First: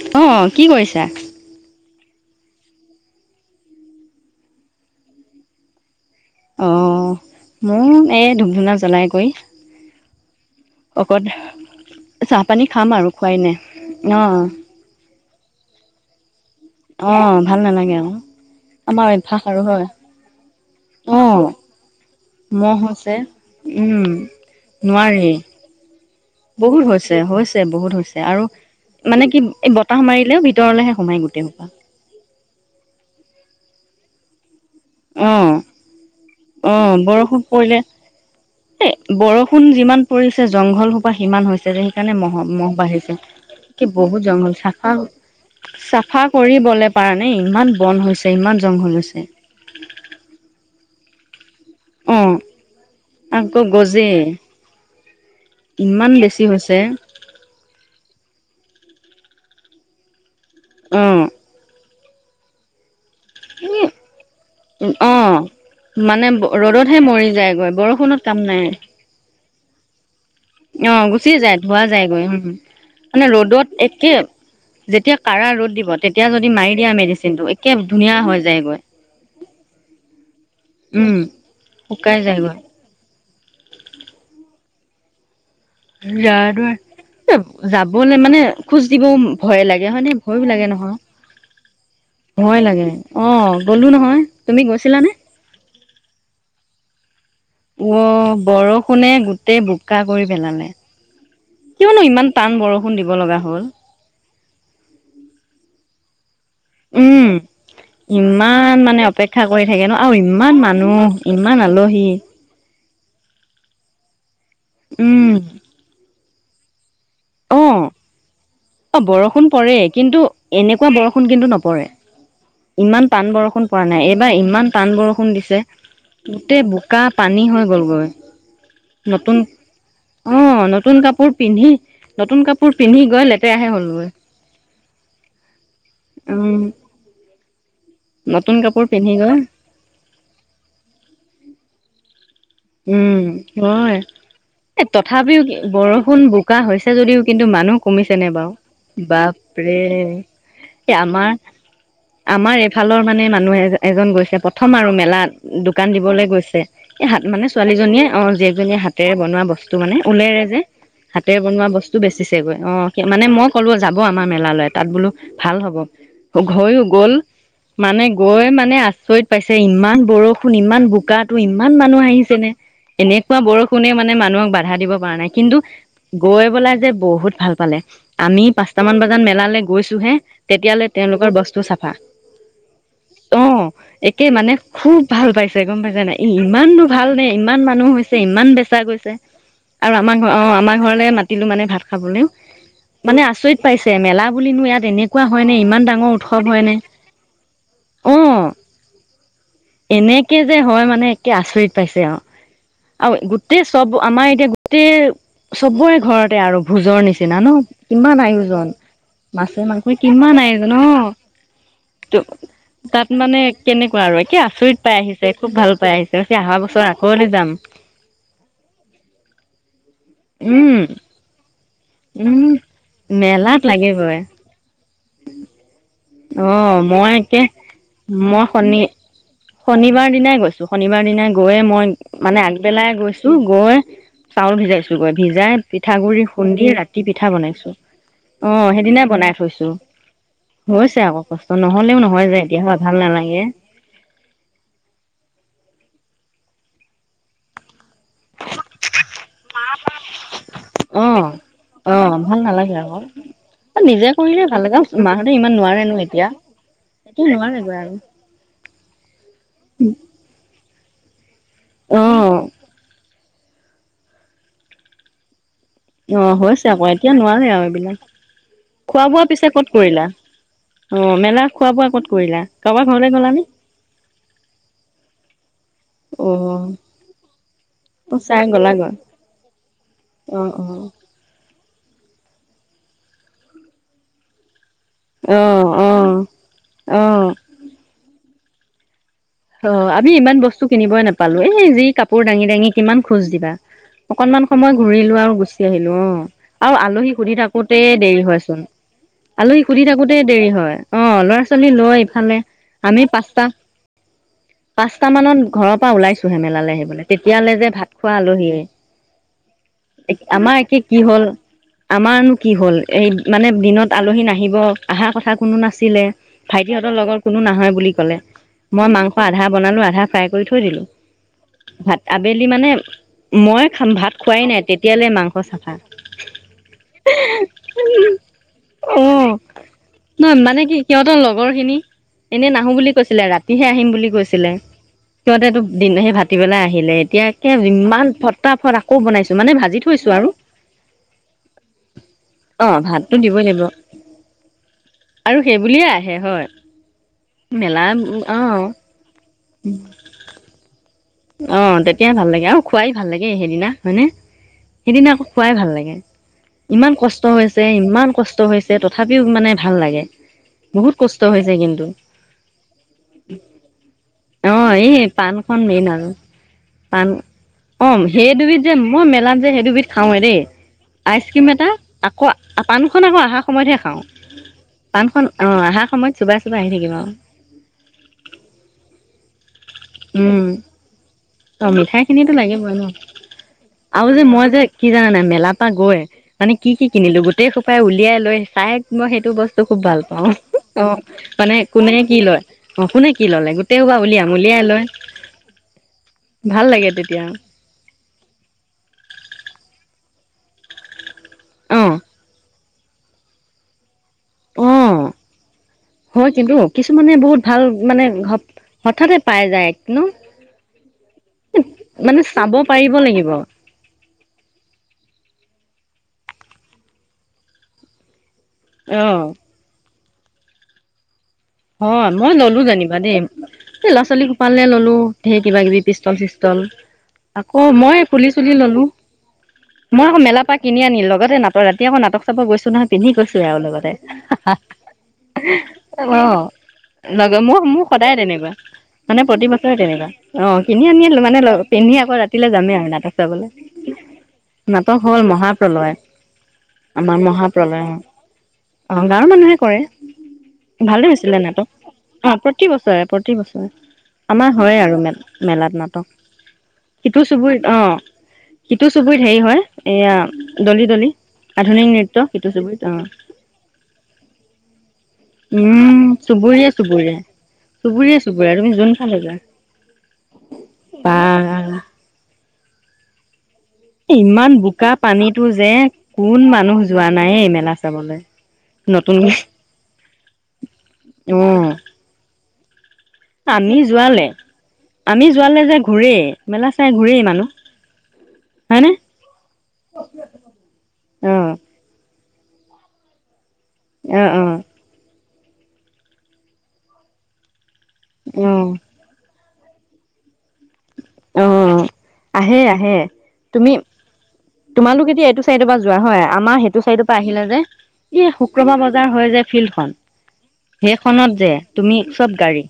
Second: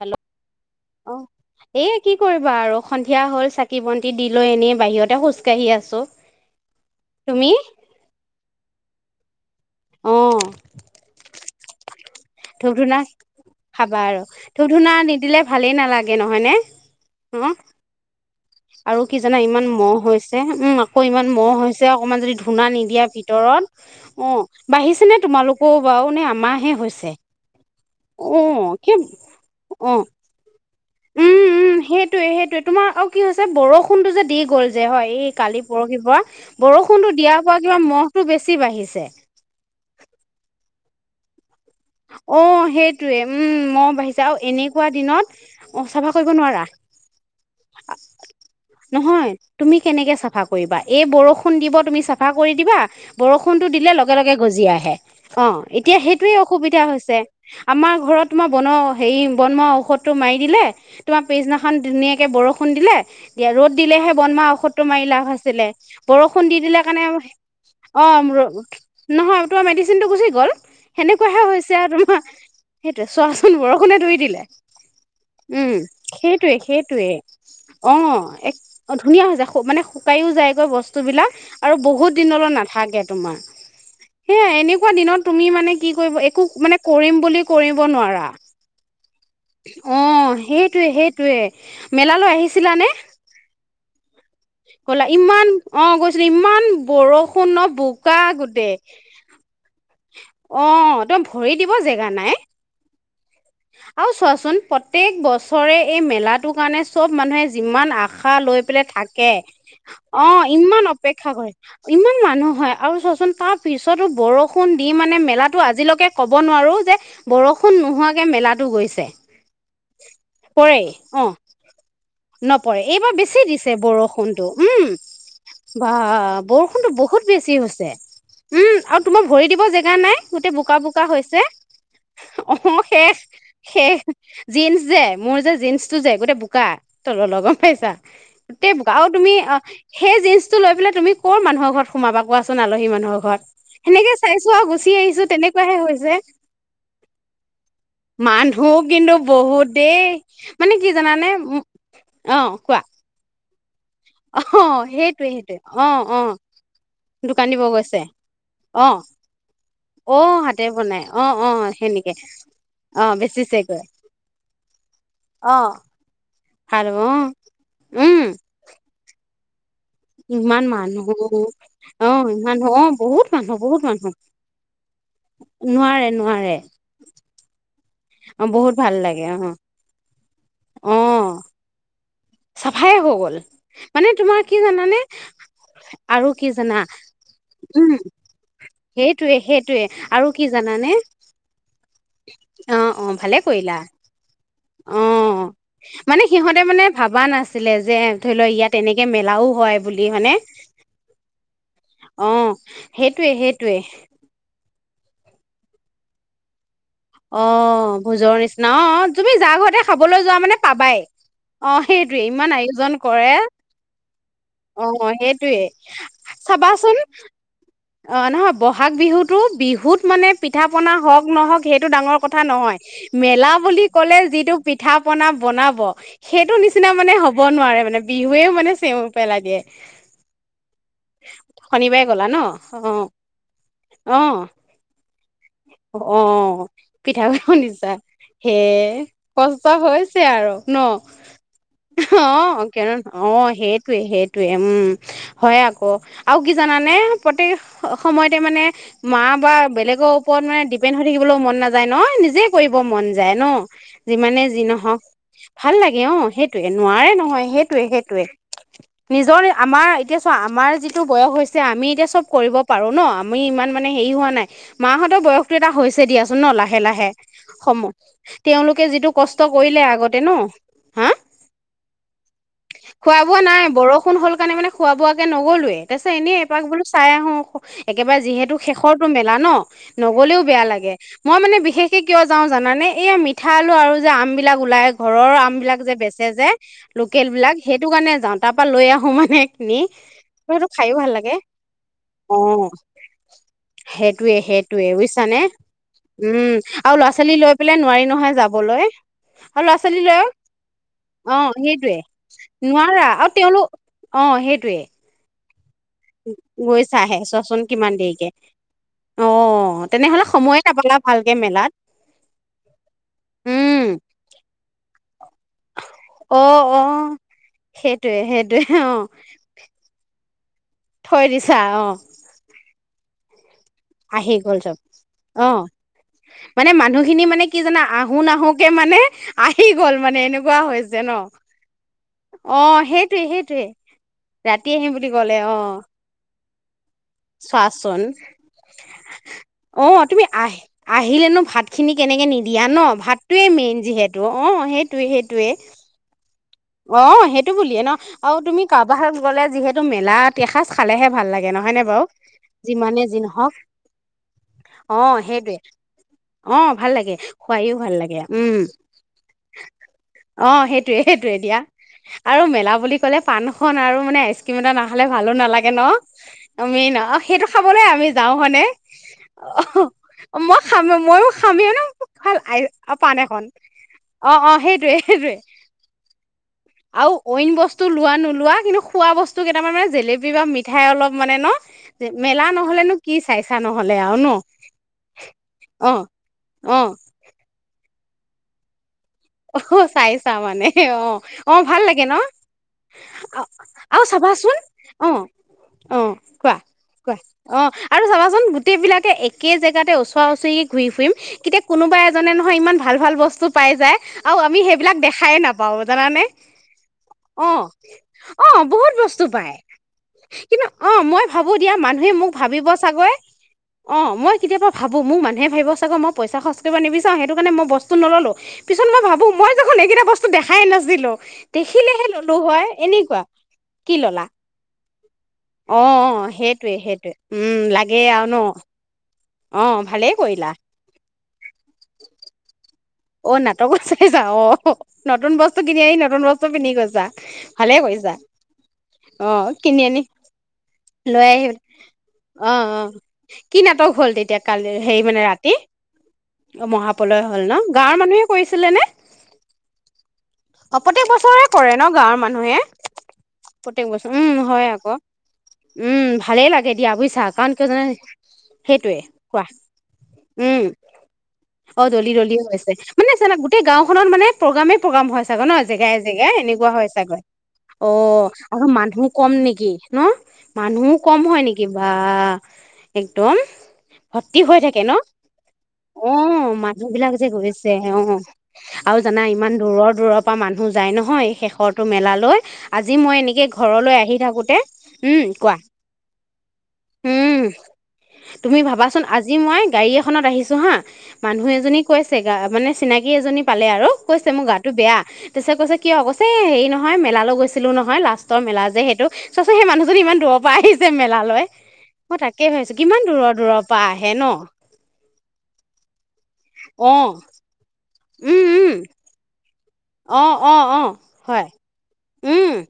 Hello অ', কি কৰিছা। অ', এ কি কৰিবা আৰু সন্ধিয়া হ'ল চাকি বন্তি দি লৈ এনেই বাহিৰতে খোজকাঢ়ি আছো। অ', তুমি? মও এই ধুপ ধুনা জ্বলাই কৰি অ', অকন চাহ পানী ধূপ খাম ধূনা আৰু খুৱাই নাই খাবা আৰু অ'। ধূপ ধূনা নিদিলে ভালেই নালাগে নহয়নে। অ', ভাল নালাগে আক আৰু কি জানা ইমান মহ হৈছে উম আকৌ অ ইমান মহ হৈছে অকমান যদি ধূনা মহ নিদিয়া হৈছে উম ভিতৰত অ', বাঢ়িছে নে নোৱাৰি তোমালোকও বাৰু নে আ বহুত হৈছে হৈছে বহুত হৈছে আৰু মানে কি এ বতাহ অ', মাৰিলেও ভিতৰলেহে সোমাই গোটেই উম সোপা উম সেইটোয়ে সেইটোয়ে তোমাৰ আৰু কি হৈছে বৰষুণটো যে দি গ'ল যে হয় অ এই কালি পৰহি পৰা অ বৰষুণতটো বৰষুণ দিয়াৰ পৰা পৰিলে কিবা মহটো বেছি এ বাঢ়িছে। বৰষুণ যিমান পৰিছে জংঘল সোপা সিমান হৈছে যে সে সেইকাৰণে মহ অ মহ বাঢ়িছে সেইটোৱে উম মহ কি বহুত বাঢ়িছে আৰু জংঘল এনেকুৱা চাফা দিনত অ চাফা কৰিব নোৱাৰা কৰিবলে পাৰা নে ইমান বন হৈছে ইমান জংঘল হৈছে। নহয় তুমি কেনেকে চাফা কৰিবা এই বৰষুণ দিব তুমি অ চাফা কৰি দিবা আকৌ বৰষুনটো দিলে গজে লগে লগে গজি আহে। অ এতিয়া ইমান সেইটোয়ে বেছি এতিয়া হৈছে আমাৰ ঘৰত তোমাৰ বন হেৰি বন মৱা ঔষধটো মাৰি দিলে অ তোমাৰ পিছদিনা খন ধুনীয়াকে বৰষুণ দিলে তিয়া এ ৰ'দ দিলেহে বন মৰা ঔষধটো মাৰি অ লাভ আছিলে মানে বৰষুণ দি দিলে ৰ'দতহে কাৰণে মৰি যায়গৈ অ বৰষুণত কাম নাই নহয় তোমাৰ মেডিচিনটো গুচি গ'ল অ গুচি সেনেকুৱাহে যায় হৈছে ধোৱা আৰু তোমাৰ যায়গৈ উম সেইটো মানে চোৱাচোন ৰ'দত বৰষুণে একে ধুই দিলে যেতিয়া কাৰা ৰ'দ উম দিব তেতিয়া যদি সেইটোৱে মাৰি দিয়া সেইটয়ে মেডিচিনটো একে অ ধুনীয়া হৈ এক যায়গৈ অ ধুনীয়া হৈ যায় শু মানে শুকাইও যায়গৈ উম বস্তুবিলাক আৰু শুকাই বহুত দিনলৈ যায়গৈ নাথাকে তোমাৰ সেয়াই, এনেকুৱা দিনত তুমি মানে কি কৰিব, একো, যাৰ মানে কৰিম বুলি কৰিব যাবলৈ নোৱাৰা, মানে খোজ দিবও ভয় লাগে হয়নে ভয়ো অ', লাগে সেইটোয়েই নহয় সেই তোৱেই, মেলালৈ ভয় লাগে আহিছিলানে? অ', গ'লো নহয়। তুমি গ'লা, গৈছিলানে? ইমান অ', গৈছিলোঁ, ইমান বৰ অ', বৰষুণে গোটেই বোকা কৰি পেলালে, অ তই ভৰি দিব কিয়নো জেগা নাই ইমান টান বৰষুণ ষুণ দিব লগা হ'ল। আৰু চোৱাচোন, প্ৰত্যেক বছৰে এই মেলাত টো কাৰণে চব উম। মানুহে যিমান আশা লৈ ইমান পেলাই মানে থাকে, অপেক্ষা কৰি থাকে ন আৰু অ', ইমান মানুহ অপেক্ষা কৰে, ইমান আলহী। ইমান মানুহ হয়, আৰু চোৱাচোন, তাৰপিছতো বৰষুণ দি মানে উম মেলাতো আজিলৈকে ক'ব নোৱাৰো যে, বৰষুণ অ' নোহোৱাকে মেলাত অ', বৰষুণ পৰে, কিন্তু পৰেই এনেকুৱা অ বৰষুণ কিন্তু নপৰে। নপৰে ইমান এইবাৰ টান বেছি বৰষুণ দিছে পৰা নাই, এইবাৰ বৰষুণটো ইমান উম টান বৰষুণ দিছে। বা গোটেই বৰষুণটো বোকা, বহুত পানী বেছি হৈ হৈছে গ'লগৈ। উম আৰু তোমাৰ নতুন ভৰি দিব জেগা নাই গোটেই অ', বোকা নতুন বোকা কাপোৰ হৈছে পিন্ধি, নতুন কাপোৰ পিন্ধি গৈ লেতে জিন্সযে, মোৰযে জীন্সটো যে, গোটেই বোকা, উম। তললৈ লগম পাইছা? নতুন গোটেই কাপোৰ বোকা আৰু পিন্ধি তুমি গৈ অ' সেই জিন্চটো লৈ পেলাই তুমি ক'ৰ মানুহৰ ঘৰত সোমাবা কোৱাছোন আলহী মানুহৰ উম ঘৰত, হয় সেনেকেই চাইছোঁ আৰু এ গুচি আহিছোঁ, তথাপিও তেনেকুৱাহে বৰষুণ হৈছে। বোকা হৈছে যদিও কিন্তু মানুহ কমিছেনে বাৰু মানুহ কিন্তু বহুত বাপৰে দেই, মানে কি এই জানানে? আমাৰ আমাৰ অ', কোৱা। এইফালৰ মানে মানুহ এজন গৈছে, অ প্ৰথম আৰু সেইটোৱে মেলাত, সেইটোৱে অ দোকান অ দিবলৈ গৈছে, এই হাত মানে দোকান দিব গৈছে ছোৱালীজনীয়ে অ' জীয়েকজনীয়ে অ হাতেৰে বনোৱা বস্তু মানে, অ ঊলেৰে যে, হাতে বনাই অ হাতেৰে অ বনোৱা বস্তু সেনেকে বেচিছেগৈ, অ'। মানে মই ক'লো, যাব আমাৰ মেলালৈ, তাত বোলো অ ভাল হ'ব। হয়ো ভাল হ'ব গ'ল, অ মানে উম গৈ মানে আচৰিত পাইছে, ইমান বৰষুণ, ইমান বোকাটো ইমান মানুহ অ আহিছে। ইমান অ বহুত এনেকুৱা মানুহ বহুত বৰষুণে মানুহ মানে মানুহক বা দিব পৰা নাই, কিন্তু নোৱাৰে গৈ নোৱাৰে পেলাই যে বহুত ভাল পালে। আমি অ বহুত ভাল পাঁচটামান বজাত লাগে অ মেলালৈ গৈছোহে, তেতিয়ালৈ অ তেওঁলোকৰ বস্তু চাফা। চাফাই হৈ গ'ল অ', একে তোমাৰ মানে কি জানানে খুব ভাল পাইছে, গম পাইছে নে নাই? আৰু এই কি ইমান জানা ভাল দেই, ইমান মানুহ উম হৈছে ইমান বেচা গৈছে, সেইটোৱে সেইটোৱে আৰু আমাৰ ঘৰ, কি অ', আমাৰ জানানে ঘৰলে মা মাতিলোঁ মানে ভাত খাবলৈ, অ অ মানে ভালে আচৰিত কৰিলা পাইছে, মেলা বুলি অ', মানে সিহঁতে নে মানে ভাবা নাছিলে যে, ধৰি অ' ল' ইয়াত তেনেকে মেলাও হয়। বুলি হয়নে এনেকে যে হয় মানে একে আচৰিত পাইছে আৰু, অ আৰু সেইটোৱে গোটেই সেইটোৱে চব, আমাৰ এতিয়া গোটেই চবৰেই ঘৰতে আৰু ভোজৰ নিচিনা। নিচিনা অ ন, কিমান ভোজৰ আয়োজন? নিচিনা অ তুমি যাৰ মাছে ঘৰতে মাংসই খাবলৈ কিমান যোৱা মানে আয়োজন ন। পাবাই অ সেইটোৱে ত' ইমান আয়োজন তাত কৰে মানে কেনেকুৱা আৰু, একে আছ আচৰিত অ পাই আহিছে, খুব সেইটোৱে ভাল পাই আহিছে, অহা বছৰ চাবাচোন আক' বোলে যাম। অ', নহয়, বহাগ বিহুতো, বিহুত মানে পিঠা উম পনা হওক নহওক সেইটো ডাঙৰ কথা উম নহয়, মেলা মেলাত বুলি লাগিবই ক'লে যিটো পিঠা পনা বনাব অ সেইটো নিচিনা মই মানে হ'ব একে নোৱাৰে মানে, মই বিহুৱেও মানে শনি চেউ পেলাই দিয়ে। শনিবাৰ দিনাই গৈছো শনিবাৰ দিনা গৈয়েই শনিবাৰে মই গ'লা ন মানে আগবেলাই গৈছোঁ, গৈ অ অ চাউল ভিজাইছোঁগৈ, ভিজাই অ পিঠাগুৰি খুন্দি, ৰাতি পিঠা গুড়ি বনাইছোঁ, খুন্দিছা হে অ', সেইদিনাই বনাই কষ্ট থৈছোঁ। হৈছে আৰু। ন হৈছে আকৌ কষ্ট নহ'লেও অ নহয় যে এতিয়া ভাল কেৰম অ নালাগে। সেইটোৱে সেইটোৱে উম হয় আকৌ, আৰু কি জানানে? প্ৰত্যক সময়তে মানে মা বা বেলেগৰ ওপৰত মানে ডিপেণ্ড অ হৈ থাকিবলৈও মন নাযায় অ ন? ভাল নিজে নালাগে কৰিব আকৌ মন যায় ন? নিজে যিমানে কৰিলে ভাল যি লাগে নহওঁক মাহঁতে ইমান ভাল নোৱাৰে ন লাগে অ' এতিয়া সেইটোয়ে নোৱাৰে এতিয়া নহয় নোৱাৰেগৈ সেইটোয়েই। আৰু। টোৱে, নিজৰ আমাৰ এতিয়া চা আমাৰ যিটো বয়স হৈছে আমি অ এতিয়া চব কৰিব পাৰো ন? আমি ইমান মানে হেৰি হোৱা নাই। মাহঁতৰ এটা হৈছে অ দিয়াচোন ন হৈছে লাহে আকৌ লাহে, এতিয়া নোৱাৰে আৰু সম এইবিলাক। তেওঁলোকে খোৱা যিটো বোৱা কষ্ট পিছে ক'ত কৰিলে কৰিলা? আগতে ন হা অ' মেলাত খোৱা বোৱা ক'ত কৰিলা? কাৰোবাৰ ঘৰলৈ গলানে? ন হ'ল কাৰণে মানে খোৱা বোৱাকে নগ'লোৱে। তাৰপাছে অ এনেই এপাক বোলো চাই আহো অ একেবাৰে চাই যিহেতু গ'লাগৈ শেষৰটো মেলা ন? অ নগলেওঁ বেয়া অ লাগে। মই মানে বিশেষকে কিয় যাওঁ জানানে? এইয়া মিঠা আলু আৰু যে আম বিলাক ওলাই ঘৰৰ অ আম বিলাক যে অ বেচে যে অ লোকেল বিলাক সেইটো কাৰণে যাওঁ তাৰ পৰা লৈ আহো মানে। কিনি অ' আমি ইমান বস্তু সেইটো খাইও কিনিবই ভাল লাগে নাপালো, এ যি কাপোৰ অ দাঙি দাঙি কিমান খোজ দিবা। সেইটোয়ে, অকনমান সময় সেইটোয়ে। ঘূৰিলো বুজিছ আৰু নে গুচি আহিলো অ উম আৰু ল'ৰা আলহী সুধি ছোৱালী লৈ থাকোতে পেলাই নোৱাৰি দেৰি নহয় হয়চোন। যাবলৈ। আলহী আৰু ল'ৰা সুধি ছোৱালী থাকোতে লৈ, দেৰি হয় ল'ৰা অ' ছোৱালী সেইটোৱে লৈ ইফালে নোৱাৰা আৰু তেওঁলোক অ' সেইটোৱে। চটা মানত ঘৰৰ পৰা ওলাইছোহে মেলালে আহিবলৈ, তেতিয়ালৈ চোৱাচোন যে ভাত কিমান খোৱা দেৰিকে আলহীয়ে। অ' তেনেহলে আমাৰ সময়ে একে নাপালা কি হ'ল ভালকে মেলাত আমাৰনো কি হ'ল? এই মানে উম দিনত আলহী নাহিব আহাৰ কথা কোনো নাছিলে, অ' ভাইটিহঁতৰ অ' লগৰ কোনো নাহে বুলি ক'লে। সেইটোয়ে সেইটোয়ে মই অ' মাংস আধা বনালো আধা ফ্ৰাই কৰি থৈ দিলো। থৈ দিছা অ'। ভাত আবেলি মানে মই খাম ভাত আহি খোৱাই গ'ল নাই, চব তেতিয়ালে মাংস অ' চাফা। মানে মানুহখিনি মানে কি জানা আহো নাহো কে মানে অ আহি গ'ল মানে নহয় এনেকুৱা কি হৈছে। ন সিহঁতৰ লগৰখিনি এনেই নাহো অ' বুলি কৈছিলে। সেইটোয়ে ৰাতি সেইটোয়ে হে আহিম বুলি কৈছিলে, ৰাতি আহিম বুলি ক'লে সিহঁতেতো অ' দিন সেই ভাতি বেলাই আহিলে, এতিয়া একে চোৱাচোন ইমান ফট অ' তুমি আহ আহিলেনো ভাত খিনি কেনেকে নিদিয়া অ ন? ভাতটো দিবই ভাতটোৱে লাগিব মেইন যিহেতু, অ' সেইটোয়ে আৰু সেইটোয়ে। সেই বুলিয়ে আহে হয় অ' সেইটো বুলিয়ে মেলা ন, আৰু অ তুমি কাৰোবাৰ হাতত গ'লে যিহেতু মেলাত এসাঁজ খালেহে ভাল লাগে। নহয় নে অ' বাৰু তেতিয়াই ভাল লাগে, আৰু খুৱাই যিমানে ভাল যি লাগে, নহওক সেইদিনা হয়নে অ সেইদিনা আকৌ খুৱাই সেইটোৱে ভাল লাগে। অ ভাল ইমান লাগে কষ্ট হৈছে, খোৱাইও ভাল ইমান লাগে কষ্ট উম হৈছে তথাপিও মানে ভাল লাগে। অ সেইটোৱে বহুত কষ্ট সেইটোৱে হৈছে দিয়া কিন্তু। আৰু মেলা বুলি ক'লে পাণখন আৰু মানে আইচ ক্ৰীম অ এটা এই নাখালে ভালো পাণখন নালাগে ন? মেইন আৰু আমি ন, পাণ অ' সেইটো খাবলৈ অ আমি সেই যাওঁ হয়নে দুবিধ যে মই মেলাত যে সেই দুবিধ খাওঁৱে দেই অ' মই খাম মইয়ো আইচক্ৰীম এটা খামেই ন আকৌ আ অ' পাণখন পাণ আকৌ অহা এখন। সময়তহে খাওঁ অ', অ' সেইটোৱে পাণখন সেইটোৱে অ অহাৰ সময়ত চোবাই চোবাই আহি থাকিব আৰু অইন বস্তু লোৱা নোলোৱা কিন্তু খোৱা বস্তু কেইটামান মানে জেলেপি বা উম মিঠাই অলপ মানে ন অ' মিঠাই খিনিটো মেলা লাগিবই ন? নহলেনো কি চাইছা নহলে আৰু যে ন মই যে কি জানানে মেলাৰ পৰা অ গৈ মানে কি অ কি কিনিলো? গোটেই সোপাই উলিয়াই লৈ চাই মই সেইটো বস্তু অ খুব ভাল পাওঁ, চাইছা মানে অ' অ মানে ভাল কোনে লাগে ন কি লয় অ' কোনে কি ল'লে গোটেই [unintelligible] আৰু চাবাচোন আঙুলিয়াই লয়। অ অ' কোৱা, ভাল লাগে কোৱা। তেতিয়া অ' আৰু চাবাচোন গোটেইবিলাকে একে জেগাতে ওচৰা ওচৰিয়ে ঘূৰি ফুৰিম। কেতিয়া অ কোনোবা এজনে নহয় ইমান ভাল ভাল বস্তু পাই যায়। আৰু আমি অ সেইবিলাক দেখাই নাপাওঁ জানানে। হয় কিন্তু কিছুমানে বহুত ভাল অ'। মানে ঘপ অ' বহুত হঠাতে বস্তু পাই পায় যায় ন কিন্তু অ' মই ভাবোঁ দিয়া মানুহে মানে মোক চাব ভাবিব পাৰিব চাগৈ লাগিব অ' মই কেতিয়াবা ভাবোঁ মোক মানুহে ভাবিব চাগে মই পইচা খৰচ কৰিব নিবিচাৰো সেইটো কাৰণে মই বস্তু নল'লো পিছত মই অ ভাবোঁ মই দেখোন এইকেইটা বস্তু দেখাই নাছিলো। হয়, মই ল'লোঁ জেনিবা দেই। এই কি ল'ৰা ল'লা ছোৱালী সোপালে ল'লোঁ ধেৰ কিবা কিবি, অঁ পিষ্টল অঁ চিষ্টল সেইটোৱে সেইটোৱে আকৌ মই পুলিচ চুলি ল'লোঁ। অ' ভালেই মেলাৰ কৰিলা পৰা কিনি আনি, লগতে নাটক ৰাতি আকৌ নাটক চাব গৈছোঁ নহয়। পিন্ধি অঁ গৈছোঁ এওঁৰ নাটকত লগতে। চাইছা অঁ নতুন বস্তু কিনি আনি নতুন বস্তু অ'। পিন্ধি গৈছা লাগম মোৰ, ভালেই মোৰ কৰিছা সদায় তেনেকুৱা। মানে প্ৰতি অঁ বছৰে কিনি আনি তেনেকুৱা। অ' কিনি আনি লৈ মানে আহি পিন্ধি আকৌ ৰাতিলে অঁ যামে আৰু অঁ নাটক চাবলৈ কি নাটক হ'ল তেতিয়া কালি নাটক হেৰি মানে হ'ল ৰাতি? মহাপ্ৰলয় অ' মহাপ্ৰলয় হ'ল ন'। অ', গাঁৱৰ মানুহে কৰিছিলে নে অ' গাঁৱৰ মানুহে কৰে, অ প্ৰত্যেক ভালে হৈছি ছিলে বছৰে নাটক। কৰে ন গাঁৱৰ অ' মানুহে প্ৰতি বছৰে, প্ৰতি বছৰে প্ৰত্যেক বছৰ উম আমাৰ হয় হৈ আকৌ আৰু মে মেলাত উম নাটক। ভালেই লাগে দিয়া বুজিছা সিটো কাৰণ কিয় চুবুৰীত, জানা অ'। সিটো সেইটোৱে চুবুৰীত হেৰি কোৱা হয় এইয়া উম দলি দলি, অ আধুনিক দলি নৃত্য দলি সিটো হৈছে চুবুৰীত। অ'। মানে চোৱানা গোটেই গাঁওখনত মানে প্ৰগ্ৰামে প্ৰগ্ৰাম হয় চাগৈ ন' জেগাই উম, জেগাই চুবুৰীয়ে এনেকুৱা হয় চুবুৰীয়ে চাগৈ। চুবুৰীয়ে অ' চুবুৰীয়া আৰু তুমি মানুহ যোনফালে যোৱা। কম নেকি ন' মানুহো বা কম হয় নেকি বা। একদম ভৰ্তি ইমান হৈ থাকে বোকা ন'। পানীতো যে কোন অ' মানুহ যোৱা মানুহবিলাক নাই যে এই গৈ মেলা হে, চাবলৈ অ' আৰু জানা নতুনকে ইমান দূৰৰ দূৰৰ পৰা মানুহ যাই নহয় এই অ'। শেষৰটো মেলালৈ। আজি মই এনেকে আমি ঘৰলৈ আহি যোৱালে থাকোঁতে, আমি উম কোৱা। যোৱালে যে ঘূৰেই মেলা চাই ঘূৰেই হুম। মানুহ তুমি হয়নে? ভাবাচোন আজি মই গাড়ী এখনত আহিছোঁ হা, মানুহ অ', এজনীক কৈছে গা মানে চিনাকি এজনী পালে আৰু কৈছে অ', মোৰ অ', গাটো বেয়া। তাৰপিছত কৈছে কিয় কৈছে এই হেৰি নহয় মেলালৈ গৈছিলোঁ নহয়, লাষ্টৰ মেলা অ', যে সেইটো। চোৱাচোন সেই মানুহজনী ইমান দূৰৰ পৰা আহি ছে মেলালৈ, অ', মই তাকে আহে ভাবিছোঁ আহে কিমান দূৰৰ দূৰৰ তুমি পৰা আহে ন'। তোমালোক এতিয়া এইটো চাইডৰ পৰা যোৱা হয়, আমাৰ সেইটো অঁ চাইডৰ পৰা আহিলে যে। এই শুক্ৰবাৰ বজাৰ হয় যে ফিল্ডখন অ', অ', অ'। সেইখনত যে তুমি চব গাড়ী।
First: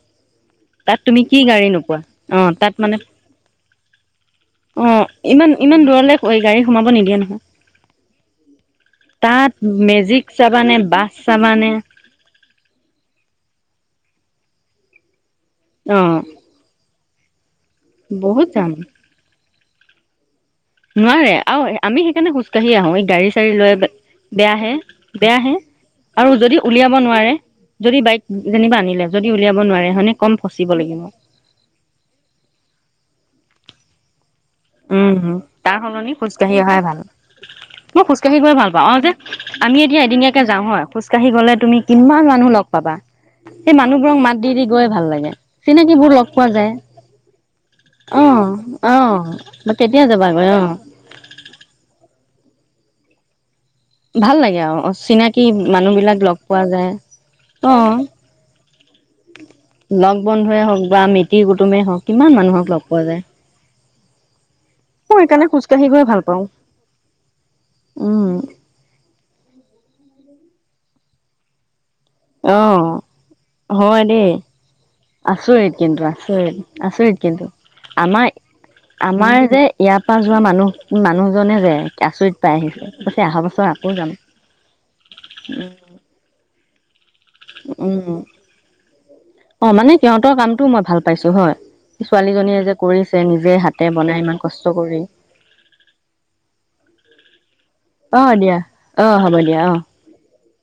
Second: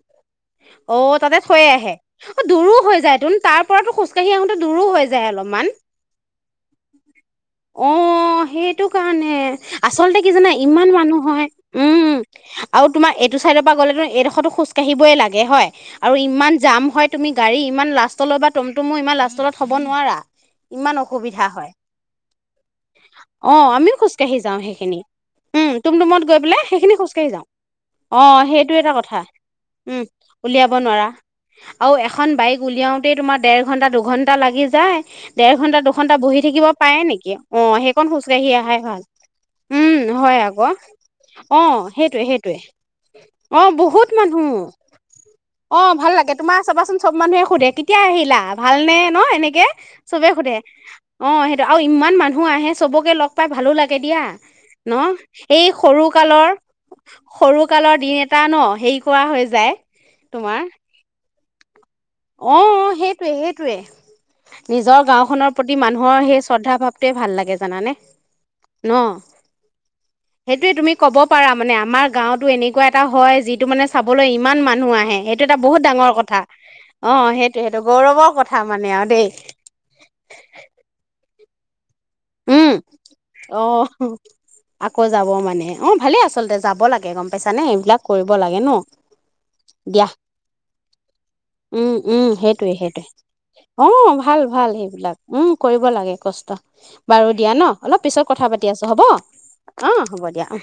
তাত অ' তুমি তাতে কি থৈ গাড়ী আহে, নোপোৱা অ' তাত দূৰো মানে হৈ যায় তুন, তাৰ পৰাতো খোজকাঢ়ি আহো অ' ইমান, ইমান দূৰলে ঐ গাড়ী সোমাব নিদিয়ে নহয়। অ' সেইটো কাৰণে, তাত আচলতে মেজিক কি জানা চাবানে ইমান বাছ মানুহ হয়। চাবানে উম। উম। আৰু তোমাৰ এইটো চাইডৰ পৰা গ'লেতো এই ডোখৰতো খোজ কাঢ়িবই লাগে হয়। অ আৰু ইমান জাম হয়, তুমি গাড়ী ইমান লাষ্ট লৈ বহুত বা যাম টমটমো ইমান লাষ্টলৈ থ'ব নোৱাৰা। ইমান নোৱাৰে অসুবিধা আৰু হয়। আমি সেইকাৰণে খোজকাঢ়ি আহো এই গাড়ী চাড়ী অ' লৈ আমিও খোজ কাঢ়ি যাওঁ বেয়াহে সেইখিনি। বেয়াহে উম, টমটমত আৰু গৈ যদি পেলাই উলিয়াব সেইখিনি মি খোজ কাঢ়ি নোৱাৰে যাওঁ। যদি বাইক অ' যেনিবা সেইটোৱেতো আনিলে কথা যদি উলিয়াব নোৱাৰে উম, হয়নে কম ফচিব উলিয়াব লাগিব নোৱাৰা। আৰু এখন বাইক উলিয়াওঁতেই তোমাৰ দেৰ ঘণ্টা, দুঘণ্টা লাগি যায়, উম, দেৰ তাৰ ঘন্টা, সলনি দুঘন্টা বহি খোজকাঢ়ি থাকিব অহাই ভাল। পাৰে নেকি, অ' মই সেইকণ খোজ খোজকাঢ়ি গৈ কাঢ়ি ভাল অহাই পাওঁ আৰু ভাল। উম হয় আকৌ খোজ কাঢ়ি গ'লে অ তুমি কিমান সেইটোৱে মানুহ সেইটোৱে লগ পাবা। অ সেই বহুত মানুহবোৰক মাত দি মানুহ দি গৈ ভাল লাগে, অ চিনাকিবোৰ ভাল লগ লাগে পোৱা তোমাৰ যায়। চাবাচোন চব মানুহে সোধে কে তিয়া আহিলা অ', ভালনে ন এনেকে অ', কেতিয়া চবে যাবাগৈ সোধে অ'। অ সেইটো আৰু ইমান মানুহ আহে চবকে লগ পাই ভালো লা গে দিয়া ভাল লাগে আৰু ন চিনাকি এই সৰু মানুহবিলাক লগ কালৰ পোৱা যায়। সৰু অ', কালৰ দিন এটা ন হেৰি কৰা হৈ যায় লগ বন্ধুৱে তোমাৰ হওক বা মিতিৰ কুটুমেই হওক কিমান অ মানুহক অ লগ পোৱা যায়। সেইটোৱে সেইটোৱে নিজৰ মই সেইকাৰণে গাওখনৰ প্ৰতি খোজকাঢ়ি গৈ ভাল মানুহৰ সেই পাওঁ, শ্ৰদ্ধা ভাৱটোৱে ভাল লাগে জানানে উম, ন সেইটোয়ে তুমি ক'ব পাৰা মানে আমাৰ গাঁৱটো এনেকুৱা অ'। এটা হয় যিটো মানে হয় দেই, চাবলৈ ইমান মানুহ আহে সেইটো এটা আচৰিত বহুত কিন্তু ডাঙৰ কথা আচৰিত, অ আচৰিত কিন্তু সেইটো সেইটো গৌৰৱৰ আমাৰ কথা মানে আৰু দেই আমাৰ যে ইয়াৰ পৰা যোৱা মানুহ মানুহজনে যে আচৰিত পাই উম কৈছে অহা অ বছৰ আকৌ যাম। ভালেই আচলতে যাব লাগে গম পাইছানে এইবিলাক উম কৰিব লাগে ন অ মানে দিয়া সিহঁতৰ কামটোও মই ভাল পাইছো হয় উম উম ছোৱালীজনীয়ে যে সেইটোৱে সেইটোৱে কৰিছে নিজে হাতে অ বনাই ইমান ভাল কষ্ট ভাল কৰি সেইবিলাক উম কৰিব লাগে কষ্ট বাৰু দিয়া ন অলপ পিছত কথা পাতি আছো হ'ব অ হ'ব দিয়া অ